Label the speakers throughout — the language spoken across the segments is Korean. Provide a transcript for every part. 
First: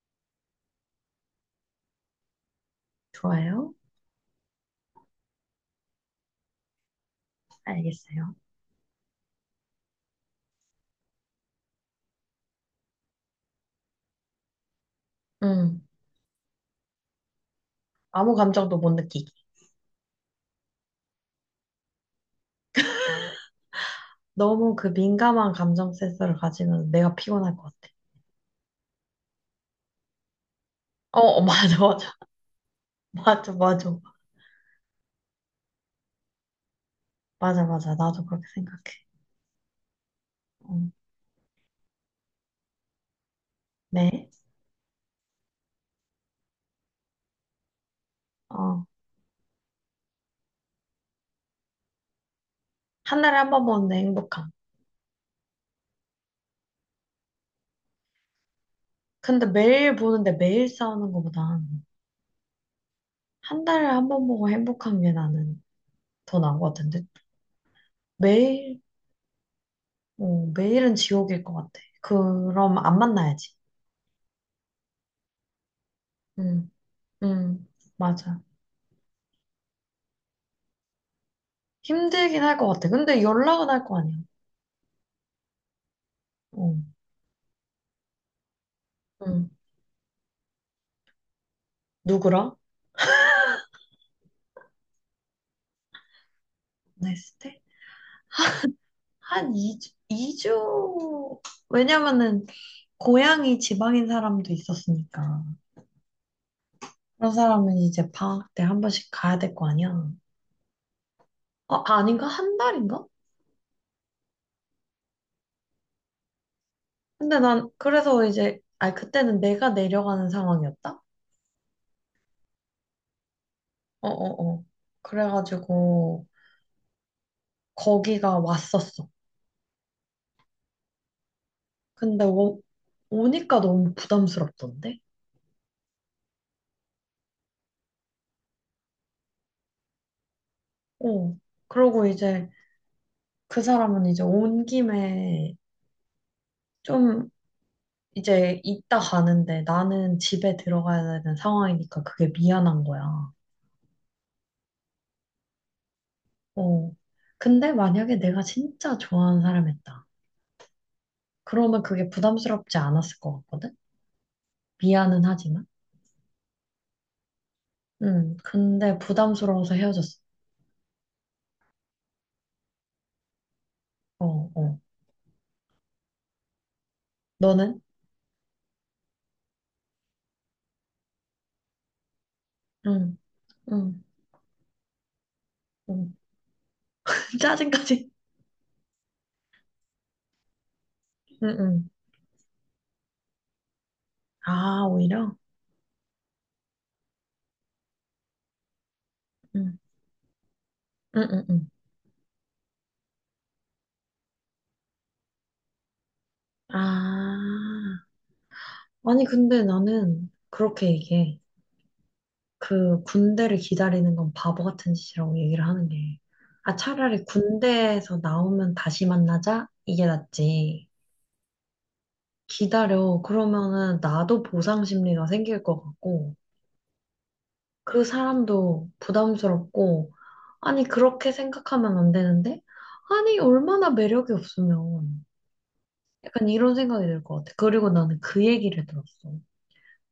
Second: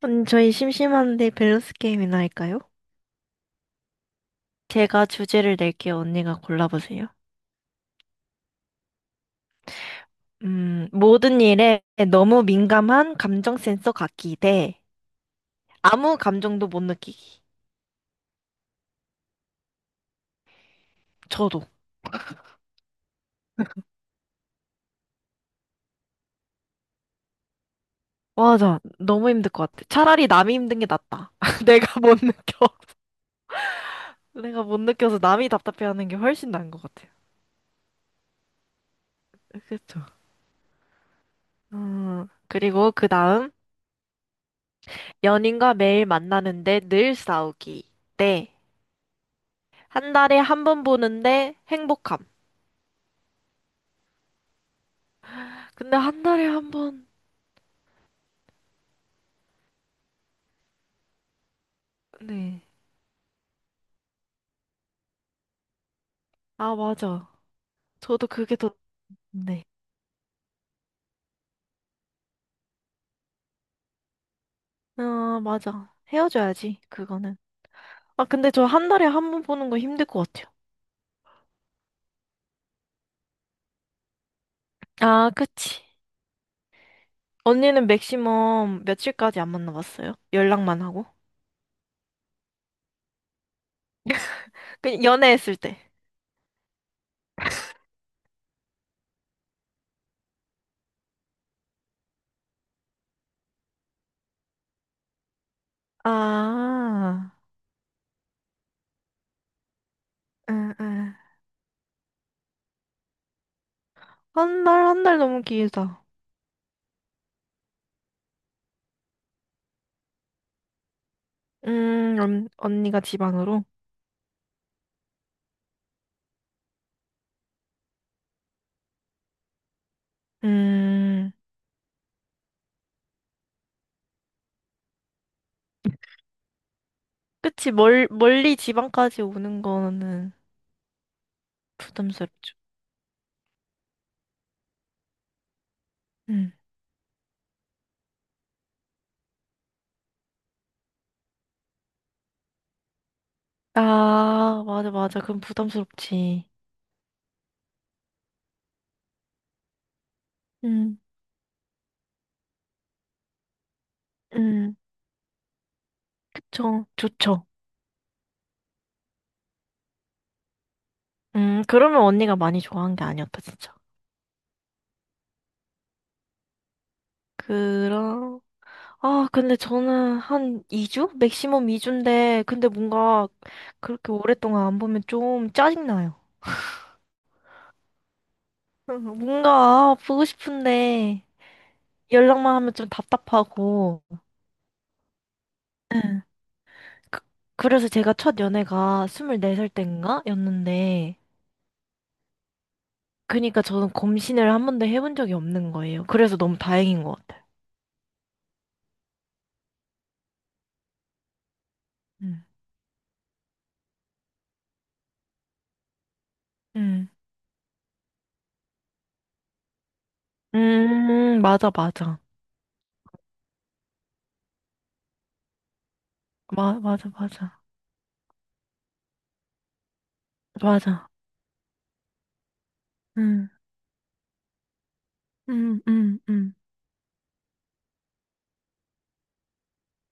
Speaker 1: 언니, 저희 심심한데 밸런스 게임이나 할까요?
Speaker 2: 좋아요.
Speaker 1: 제가 주제를 낼게요. 언니가 골라보세요.
Speaker 2: 알겠어요.
Speaker 1: 모든 일에 너무 민감한 감정 센서 갖기 대
Speaker 2: 음,
Speaker 1: 아무 감정도 못 느끼기.
Speaker 2: 아무 감정도 못 느끼기.
Speaker 1: 저도.
Speaker 2: 너무 그 민감한 감정 센서를 가지면 내가 피곤할 것 같아.
Speaker 1: 와, 아 너무 힘들 것 같아. 차라리 남이 힘든 게
Speaker 2: 어,
Speaker 1: 낫다.
Speaker 2: 어, 맞아,
Speaker 1: 내가
Speaker 2: 맞아.
Speaker 1: 못 느껴.
Speaker 2: 맞아, 맞아.
Speaker 1: 내가 못 느껴서 남이 답답해하는 게 훨씬 나은 것 같아요.
Speaker 2: 맞아, 맞아. 나도 그렇게 생각해.
Speaker 1: 그쵸?
Speaker 2: 음,
Speaker 1: 그리고 그 다음,
Speaker 2: 네.
Speaker 1: 연인과 매일 만나는데 늘 싸우기. 네.
Speaker 2: 어,
Speaker 1: 한 달에 한 번 보는데 행복함.
Speaker 2: 한 달에 한 번 보는데 행복함.
Speaker 1: 근데 한 달에 한 번,
Speaker 2: 근데 매일 보는데 매일 싸우는 것보단
Speaker 1: 네.
Speaker 2: 한 달에 한 번 보고 행복한 게 나는 더 나은 것
Speaker 1: 아,
Speaker 2: 같은데.
Speaker 1: 맞아. 저도 그게 더,
Speaker 2: 매일,
Speaker 1: 네.
Speaker 2: 어, 매일은 지옥일 것 같아. 그럼 안 만나야지.
Speaker 1: 아, 맞아.
Speaker 2: 음,
Speaker 1: 헤어져야지, 그거는.
Speaker 2: 음,
Speaker 1: 아,
Speaker 2: 맞아.
Speaker 1: 근데 저 한 달에 한 번 보는 거 힘들 것 같아요.
Speaker 2: 힘들긴 할 것 같아. 근데 연락은 할 거 아니야.
Speaker 1: 아, 그치.
Speaker 2: 어,
Speaker 1: 언니는 맥시멈 며칠까지 안
Speaker 2: 응.
Speaker 1: 만나봤어요? 연락만 하고?
Speaker 2: 누구랑?
Speaker 1: 그, 연애했을 때.
Speaker 2: 했을 때? 한 2주, 이주 왜냐면은, 고향이 지방인 사람도 있었으니까.
Speaker 1: 아,
Speaker 2: 그런 사람은 이제 방학 때 한 번씩 가야 될 거 아니야.
Speaker 1: 응, 응.
Speaker 2: 어, 아닌가? 한 달인가?
Speaker 1: 한 달, 한 달 너무 길다.
Speaker 2: 근데 난, 그래서 이제, 아니, 그때는 내가 내려가는 상황이었다?
Speaker 1: 언, 언니가 지방으로?
Speaker 2: 어, 어, 어. 그래가지고, 거기가 왔었어.
Speaker 1: 음,
Speaker 2: 근데 오, 오니까 너무 부담스럽던데?
Speaker 1: 그치. 멀, 멀리 지방까지 오는 거는
Speaker 2: 어. 그러고 이제,
Speaker 1: 부담스럽죠.
Speaker 2: 그 사람은 이제 온 김에
Speaker 1: 음.
Speaker 2: 좀 이제 있다 가는데 나는 집에 들어가야 되는 상황이니까 그게 미안한 거야.
Speaker 1: 아, 맞아, 맞아. 그럼 부담스럽지.
Speaker 2: 어. 근데 만약에 내가 진짜 좋아하는 사람이었다.
Speaker 1: 음,
Speaker 2: 그러면 그게 부담스럽지 않았을 것 같거든?
Speaker 1: 음,
Speaker 2: 미안은 하지만.
Speaker 1: 그쵸. 좋죠.
Speaker 2: 응. 근데 부담스러워서 헤어졌어.
Speaker 1: 그러면 언니가 많이 좋아한 게 아니었다, 진짜.
Speaker 2: 어, 어. 너는?
Speaker 1: 그럼, 아, 근데 저는 한 2주? 맥시멈 2주인데, 근데
Speaker 2: 응,
Speaker 1: 뭔가
Speaker 2: 응,
Speaker 1: 그렇게 오랫동안 안 보면 좀
Speaker 2: 응.
Speaker 1: 짜증나요.
Speaker 2: 짜증까지.
Speaker 1: 뭔가 보고 싶은데,
Speaker 2: 응, 응.
Speaker 1: 연락만 하면 좀 답답하고.
Speaker 2: 아, 오히려?
Speaker 1: 그, 그래서 제가 첫 연애가 24살
Speaker 2: 응,
Speaker 1: 땐가? 였는데,
Speaker 2: 응, 응, 응.
Speaker 1: 그니까 저는 검신을 한 번도 해본 적이 없는 거예요. 그래서 너무 다행인 것 같아요.
Speaker 2: 아. 아니, 근데 나는 그렇게 얘기해.
Speaker 1: 음,
Speaker 2: 그 군대를 기다리는 건 바보 같은 짓이라고 얘기를 하는 게. 아,
Speaker 1: 음,
Speaker 2: 차라리 군대에서 나오면 다시 만나자? 이게 낫지.
Speaker 1: 맞아, 맞아.
Speaker 2: 기다려. 그러면은 나도 보상 심리가 생길 것 같고,
Speaker 1: 마, 맞아, 맞아.
Speaker 2: 그 사람도 부담스럽고, 아니,
Speaker 1: 맞아.
Speaker 2: 그렇게 생각하면 안 되는데? 아니,
Speaker 1: 음,
Speaker 2: 얼마나 매력이 없으면.
Speaker 1: 음, 음,
Speaker 2: 약간
Speaker 1: 음,
Speaker 2: 이런 생각이 들 것 같아. 그리고 나는 그 얘기를 들었어.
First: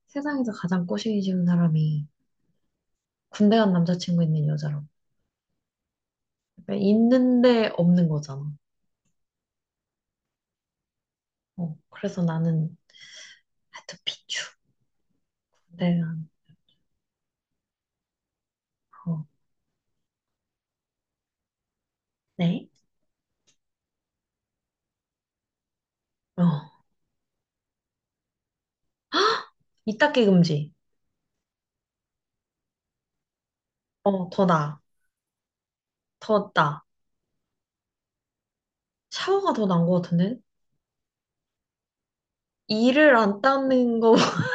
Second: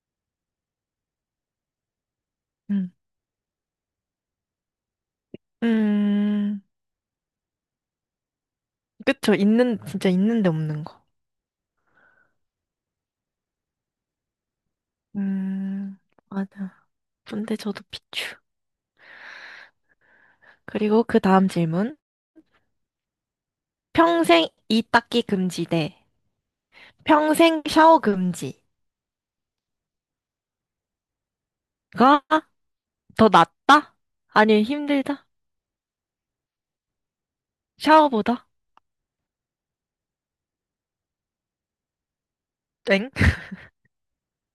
Speaker 2: 세상에서 가장 꼬시기 싫은 사람이
Speaker 1: 음.
Speaker 2: 군대 간 남자친구 있는 여자라고.
Speaker 1: 음,
Speaker 2: 그러니까 있는데 없는 거잖아.
Speaker 1: 그쵸. 있는, 진짜 있는데 없는 거.
Speaker 2: 어, 그래서 나는 하여피추
Speaker 1: 음.
Speaker 2: 내가
Speaker 1: 맞아. 근데 저도 비추.
Speaker 2: 어,
Speaker 1: 그리고 그 다음 질문.
Speaker 2: 네.
Speaker 1: 평생 이 닦기 금지 대
Speaker 2: 어,
Speaker 1: 평생 샤워 금지가
Speaker 2: 이닦기 금지.
Speaker 1: 더 낫다?
Speaker 2: 어, 더
Speaker 1: 아니,
Speaker 2: 나아.
Speaker 1: 힘들다?
Speaker 2: 더 나아.
Speaker 1: 샤워보다?
Speaker 2: 샤워가 더 나은 것 같은데? 이를
Speaker 1: 땡
Speaker 2: 안 닦는 거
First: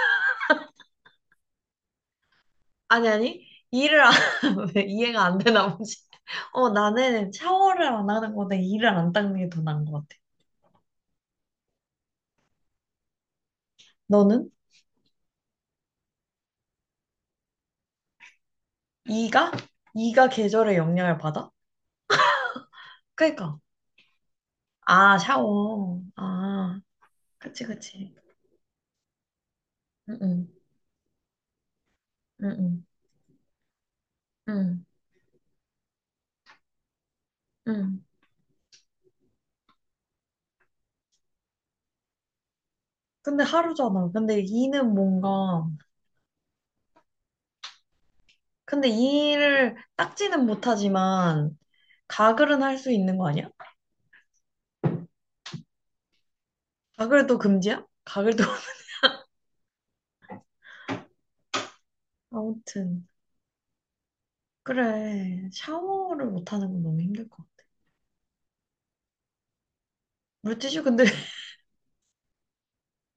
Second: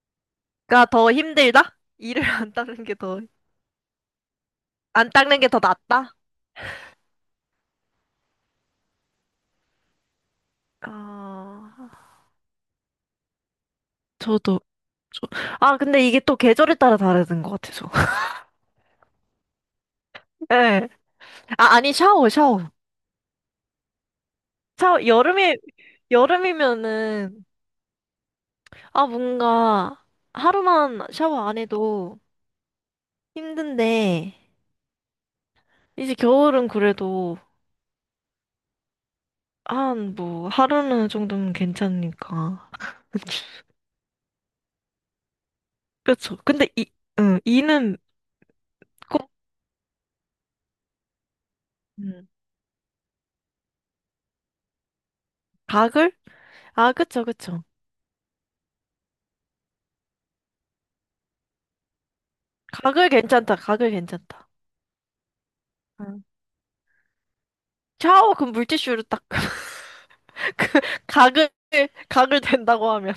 Speaker 1: 더 힘들다? 이를 안 닦는 게
Speaker 2: 아니
Speaker 1: 더,
Speaker 2: 아니. 이를 안 왜
Speaker 1: 안
Speaker 2: 이해가 안
Speaker 1: 닦는 게 더
Speaker 2: 되나 보지.
Speaker 1: 낫다?
Speaker 2: 어, 나는 샤워를 안 하는 거보다 이를 안 닦는 게 더 나은 것 같아.
Speaker 1: 아,
Speaker 2: 너는?
Speaker 1: 저도, 저, 아, 근데 이게 또 계절에 따라 다르는 것 같아서.
Speaker 2: 이가? 이가 계절의
Speaker 1: 예.
Speaker 2: 영향을 받아?
Speaker 1: 아, 아니, 샤워.
Speaker 2: 그러니까.
Speaker 1: 샤워,
Speaker 2: 아,
Speaker 1: 여름에,
Speaker 2: 샤워. 아,
Speaker 1: 여름이면은,
Speaker 2: 그치, 그치.
Speaker 1: 아, 뭔가,
Speaker 2: 응, 응,
Speaker 1: 하루만 샤워 안 해도
Speaker 2: 응,
Speaker 1: 힘든데,
Speaker 2: 응,
Speaker 1: 이제 겨울은 그래도,
Speaker 2: 응.
Speaker 1: 한, 뭐, 하루는 정도면 괜찮으니까.
Speaker 2: 근데 하루잖아. 근데 이는 뭔가,
Speaker 1: 그쵸. 근데 이, 응, 이는
Speaker 2: 근데
Speaker 1: 꼭,
Speaker 2: 이를 닦지는 못하지만,
Speaker 1: 음,
Speaker 2: 가글은 할 수 있는 거 아니야?
Speaker 1: 가글? 아, 그쵸,
Speaker 2: 가글도
Speaker 1: 그쵸.
Speaker 2: 금지야? 가글도. 아무튼.
Speaker 1: 가글 괜찮다.
Speaker 2: 그래.
Speaker 1: 응.
Speaker 2: 샤워를 못하는 건 너무 힘들 것 같아.
Speaker 1: 샤워 그 물티슈로 딱 그
Speaker 2: 물티슈 근데,
Speaker 1: 가글 가글 된다고 하면.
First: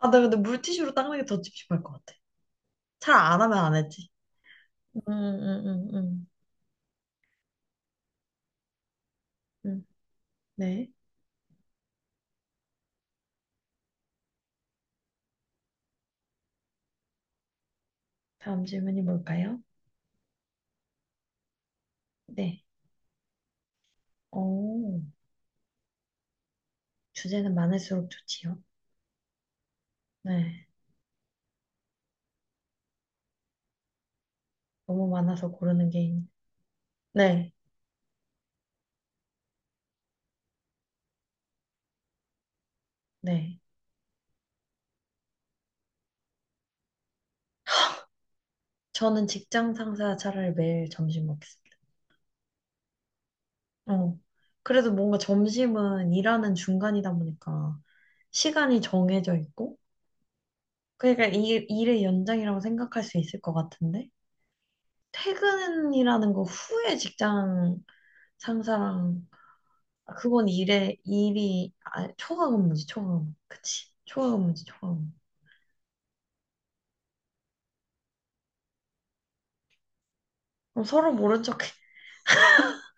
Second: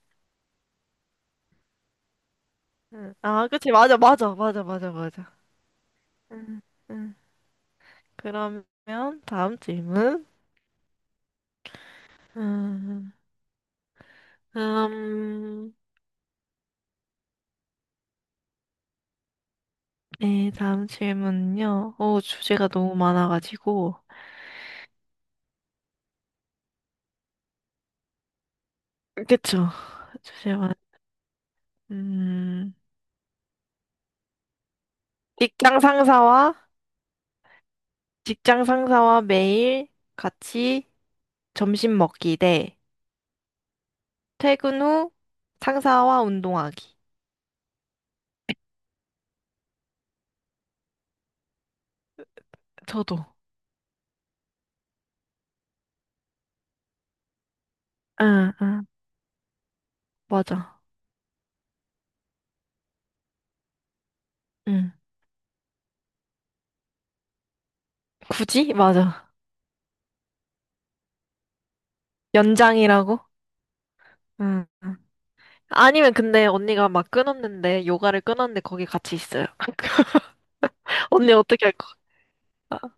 Speaker 2: 아, 나 근데 물티슈로 닦는 게 더 찝찝할 것 같아.
Speaker 1: 응.
Speaker 2: 잘 안
Speaker 1: 아,
Speaker 2: 하면
Speaker 1: 그치.
Speaker 2: 안
Speaker 1: 맞아,
Speaker 2: 했지.
Speaker 1: 맞아, 맞아, 맞아,
Speaker 2: 음,
Speaker 1: 맞아.
Speaker 2: 음, 음, 음.
Speaker 1: 응, 응. 그러면 다음
Speaker 2: 음.
Speaker 1: 질문.
Speaker 2: 네.
Speaker 1: 음, 음,
Speaker 2: 다음 질문이 뭘까요?
Speaker 1: 네, 다음 질문은요. 오,
Speaker 2: 네.
Speaker 1: 주제가 너무 많아가지고.
Speaker 2: 오, 주제는 많을수록 좋지요.
Speaker 1: 그쵸. 주제만.
Speaker 2: 네.
Speaker 1: 음,
Speaker 2: 너무 많아서
Speaker 1: 직장
Speaker 2: 고르는 게, 있...
Speaker 1: 상사와
Speaker 2: 네.
Speaker 1: 직장 상사와 매일 같이 점심 먹기 대
Speaker 2: 네.
Speaker 1: 퇴근 후 상사와 운동하기.
Speaker 2: 저는 직장 상사 차라리 매일 점심 먹겠습니다.
Speaker 1: 저도.
Speaker 2: 어. 그래도 뭔가 점심은 일하는 중간이다 보니까
Speaker 1: 응,
Speaker 2: 시간이
Speaker 1: 응,
Speaker 2: 정해져 있고,
Speaker 1: 맞아.
Speaker 2: 그러니까 일의 연장이라고 생각할 수 있을 것 같은데,
Speaker 1: 응.
Speaker 2: 퇴근이라는 거 후에 직장
Speaker 1: 굳이?
Speaker 2: 상사랑,
Speaker 1: 맞아.
Speaker 2: 아, 그건 초과 근무지, 초과
Speaker 1: 연장이라고?
Speaker 2: 근무. 그치. 초과 근무지,
Speaker 1: 응.
Speaker 2: 초과
Speaker 1: 응.
Speaker 2: 근무.
Speaker 1: 아니면 근데 언니가 막 끊었는데 요가를 끊었는데 거기 같이 있어요.
Speaker 2: 그럼 서로
Speaker 1: 언니
Speaker 2: 모른 척해.
Speaker 1: 어떻게 할 거야?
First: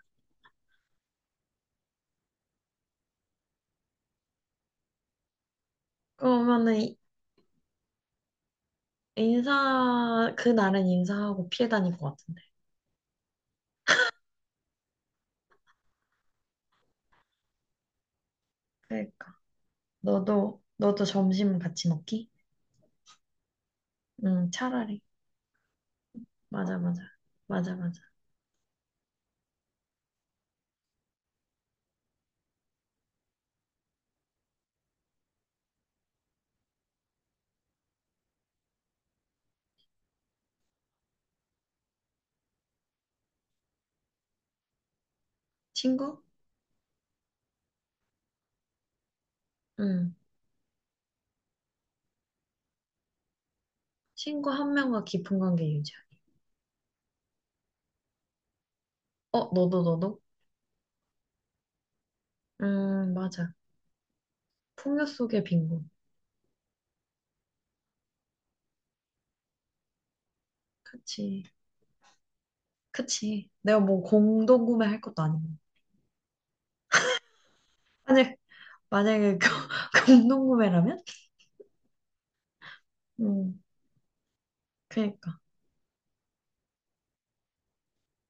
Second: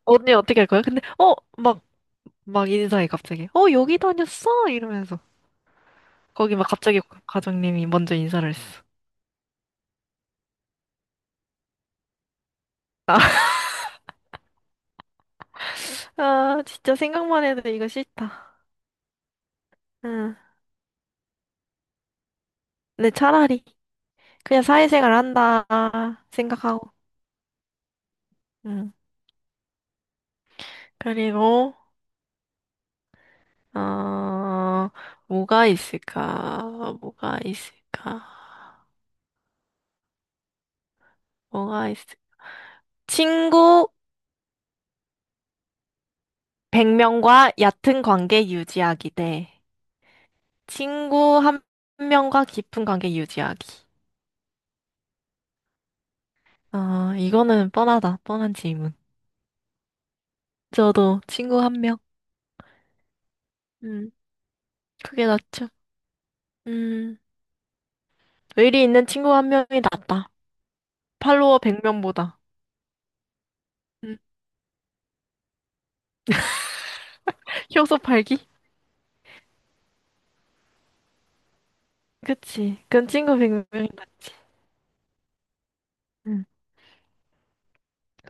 Speaker 1: 언니 어떻게 할 거야? 근데 어, 막, 막 인사해 갑자기. 어, 여기 다녔어? 이러면서. 거기 막
Speaker 2: 그러면은 이-
Speaker 1: 갑자기 과장님이 먼저 인사를 했어.
Speaker 2: 인사, 그날은 인사하고 피해 다닐 것 같은데.
Speaker 1: 아, 진짜 생각만 해도 이거 싫다.
Speaker 2: 그러니까.
Speaker 1: 응.
Speaker 2: 너도, 너도 점심 같이 먹기?
Speaker 1: 근데 차라리
Speaker 2: 응,
Speaker 1: 그냥
Speaker 2: 차라리.
Speaker 1: 사회생활 한다
Speaker 2: 맞아,
Speaker 1: 생각하고.
Speaker 2: 맞아. 맞아, 맞아.
Speaker 1: 응. 그리고, 어, 뭐가 있을까? 뭐가 있을까? 뭐가 있을 친구
Speaker 2: 친구?
Speaker 1: 100명과 얕은 관계 유지하기 대
Speaker 2: 응.
Speaker 1: 친구 한 명과 깊은 관계 유지하기.
Speaker 2: 친구 한 명과 깊은 관계 유지하기.
Speaker 1: 아, 이거는 뻔하다. 뻔한 질문.
Speaker 2: 어, 너도, 너도?
Speaker 1: 저도 친구 한 명.
Speaker 2: 맞아.
Speaker 1: 음,
Speaker 2: 풍요
Speaker 1: 그게
Speaker 2: 속의
Speaker 1: 낫죠.
Speaker 2: 빈곤.
Speaker 1: 음, 의리 있는 친구 한 명이 낫다.
Speaker 2: 그치.
Speaker 1: 팔로워 100명보다.
Speaker 2: 그치. 내가 뭐
Speaker 1: 음,
Speaker 2: 공동 구매할 것도 아니고.
Speaker 1: 효소
Speaker 2: 만약,
Speaker 1: 팔기?
Speaker 2: 만약에 공동 구매라면?
Speaker 1: 그치. 그건 친구
Speaker 2: 음,
Speaker 1: 100명이 낫지.
Speaker 2: 그니까.
Speaker 1: 음.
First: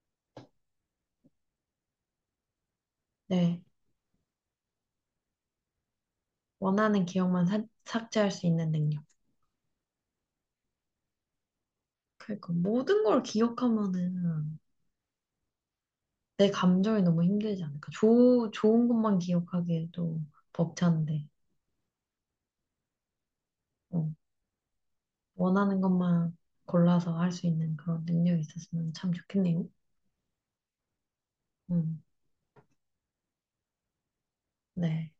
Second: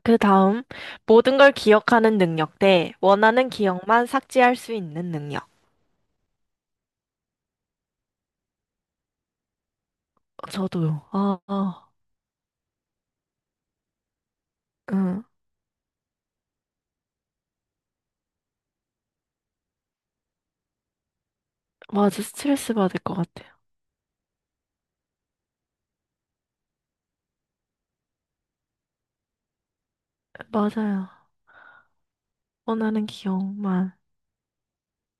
Speaker 1: 그 다음, 모든 걸 기억하는 능력 대 원하는
Speaker 2: 네.
Speaker 1: 기억만 삭제할 수 있는 능력.
Speaker 2: 원하는 기억만 삭- 삭제할 수 있는 능력.
Speaker 1: 저도요. 아, 아,
Speaker 2: 그니까. 모든 걸 기억하면은
Speaker 1: 응.
Speaker 2: 내 감정이 너무 힘들지 않을까. 좋 좋은 것만 기억하기에도 벅찬데,
Speaker 1: 맞아, 스트레스 받을 것 같아요.
Speaker 2: 어, 원하는 것만 골라서 할 수 있는 그런 능력이 있었으면 참 좋겠네요.
Speaker 1: 맞아요.
Speaker 2: 음,
Speaker 1: 원하는 기억만
Speaker 2: 네.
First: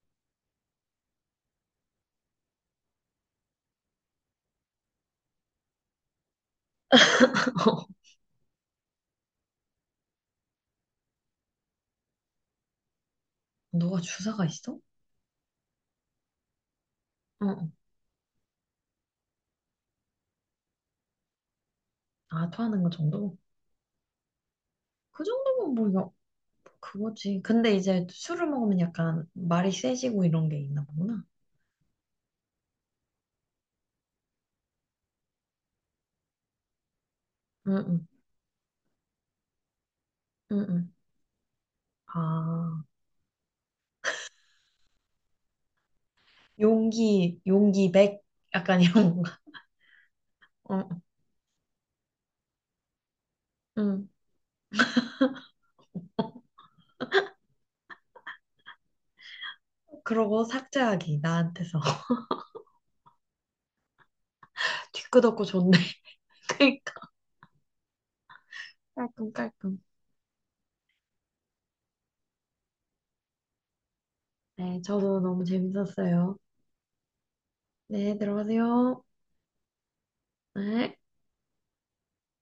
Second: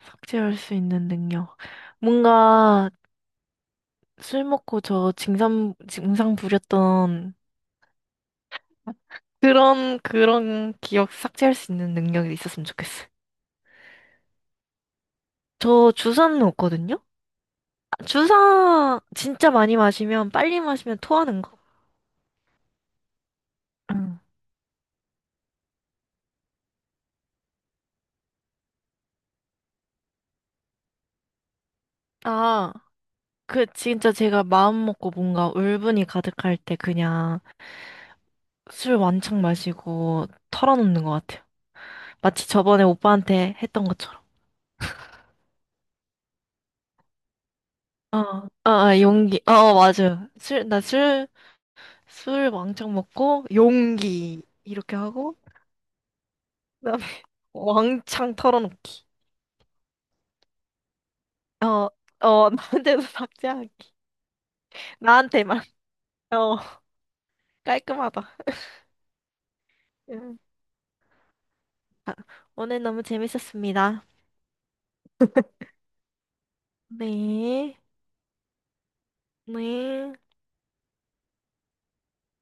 Speaker 1: 삭제할 수 있는 능력. 뭔가 술 먹고 저 증상 부렸던 그런 기억 삭제할 수 있는 능력이 있었으면 좋겠어요.
Speaker 2: 누가 주사가 있어? 어,
Speaker 1: 저 주사는 없거든요?
Speaker 2: 어.
Speaker 1: 아, 주사 진짜 많이 마시면, 빨리 마시면 토하는 거?
Speaker 2: 아, 토하는 거 정도?
Speaker 1: 응.
Speaker 2: 그 정도면 뭐, 여, 그거지. 근데 이제 술을 먹으면 약간 말이 세지고 이런 게 있나 보구나.
Speaker 1: 아. 그 진짜 제가 마음 먹고 뭔가 울분이 가득할 때 그냥
Speaker 2: 응, 응,
Speaker 1: 술 왕창 마시고
Speaker 2: 응, 응.
Speaker 1: 털어놓는 것 같아요. 마치
Speaker 2: 아,
Speaker 1: 저번에 오빠한테 했던 것처럼.
Speaker 2: 용기, 용기 백, 약간 이런
Speaker 1: 어,
Speaker 2: 건가?
Speaker 1: 용기. 맞아요.
Speaker 2: 응,
Speaker 1: 술 왕창 먹고
Speaker 2: 응.
Speaker 1: 용기 이렇게 하고 그다음에 왕창 털어놓기.
Speaker 2: 그러고 삭제하기, 나한테서.
Speaker 1: 어, 어, 나한테도 삭제하기.
Speaker 2: 뒤끝없고
Speaker 1: 나한테만.
Speaker 2: 좋네.
Speaker 1: 어,
Speaker 2: 그러니까
Speaker 1: 깔끔하다.
Speaker 2: 깔끔깔끔.
Speaker 1: 음. 아, 오늘 너무 재밌었습니다.
Speaker 2: 네, 저도 너무 재밌었어요.
Speaker 1: 네.
Speaker 2: 네, 들어가세요.
Speaker 1: 네.
Speaker 2: 네.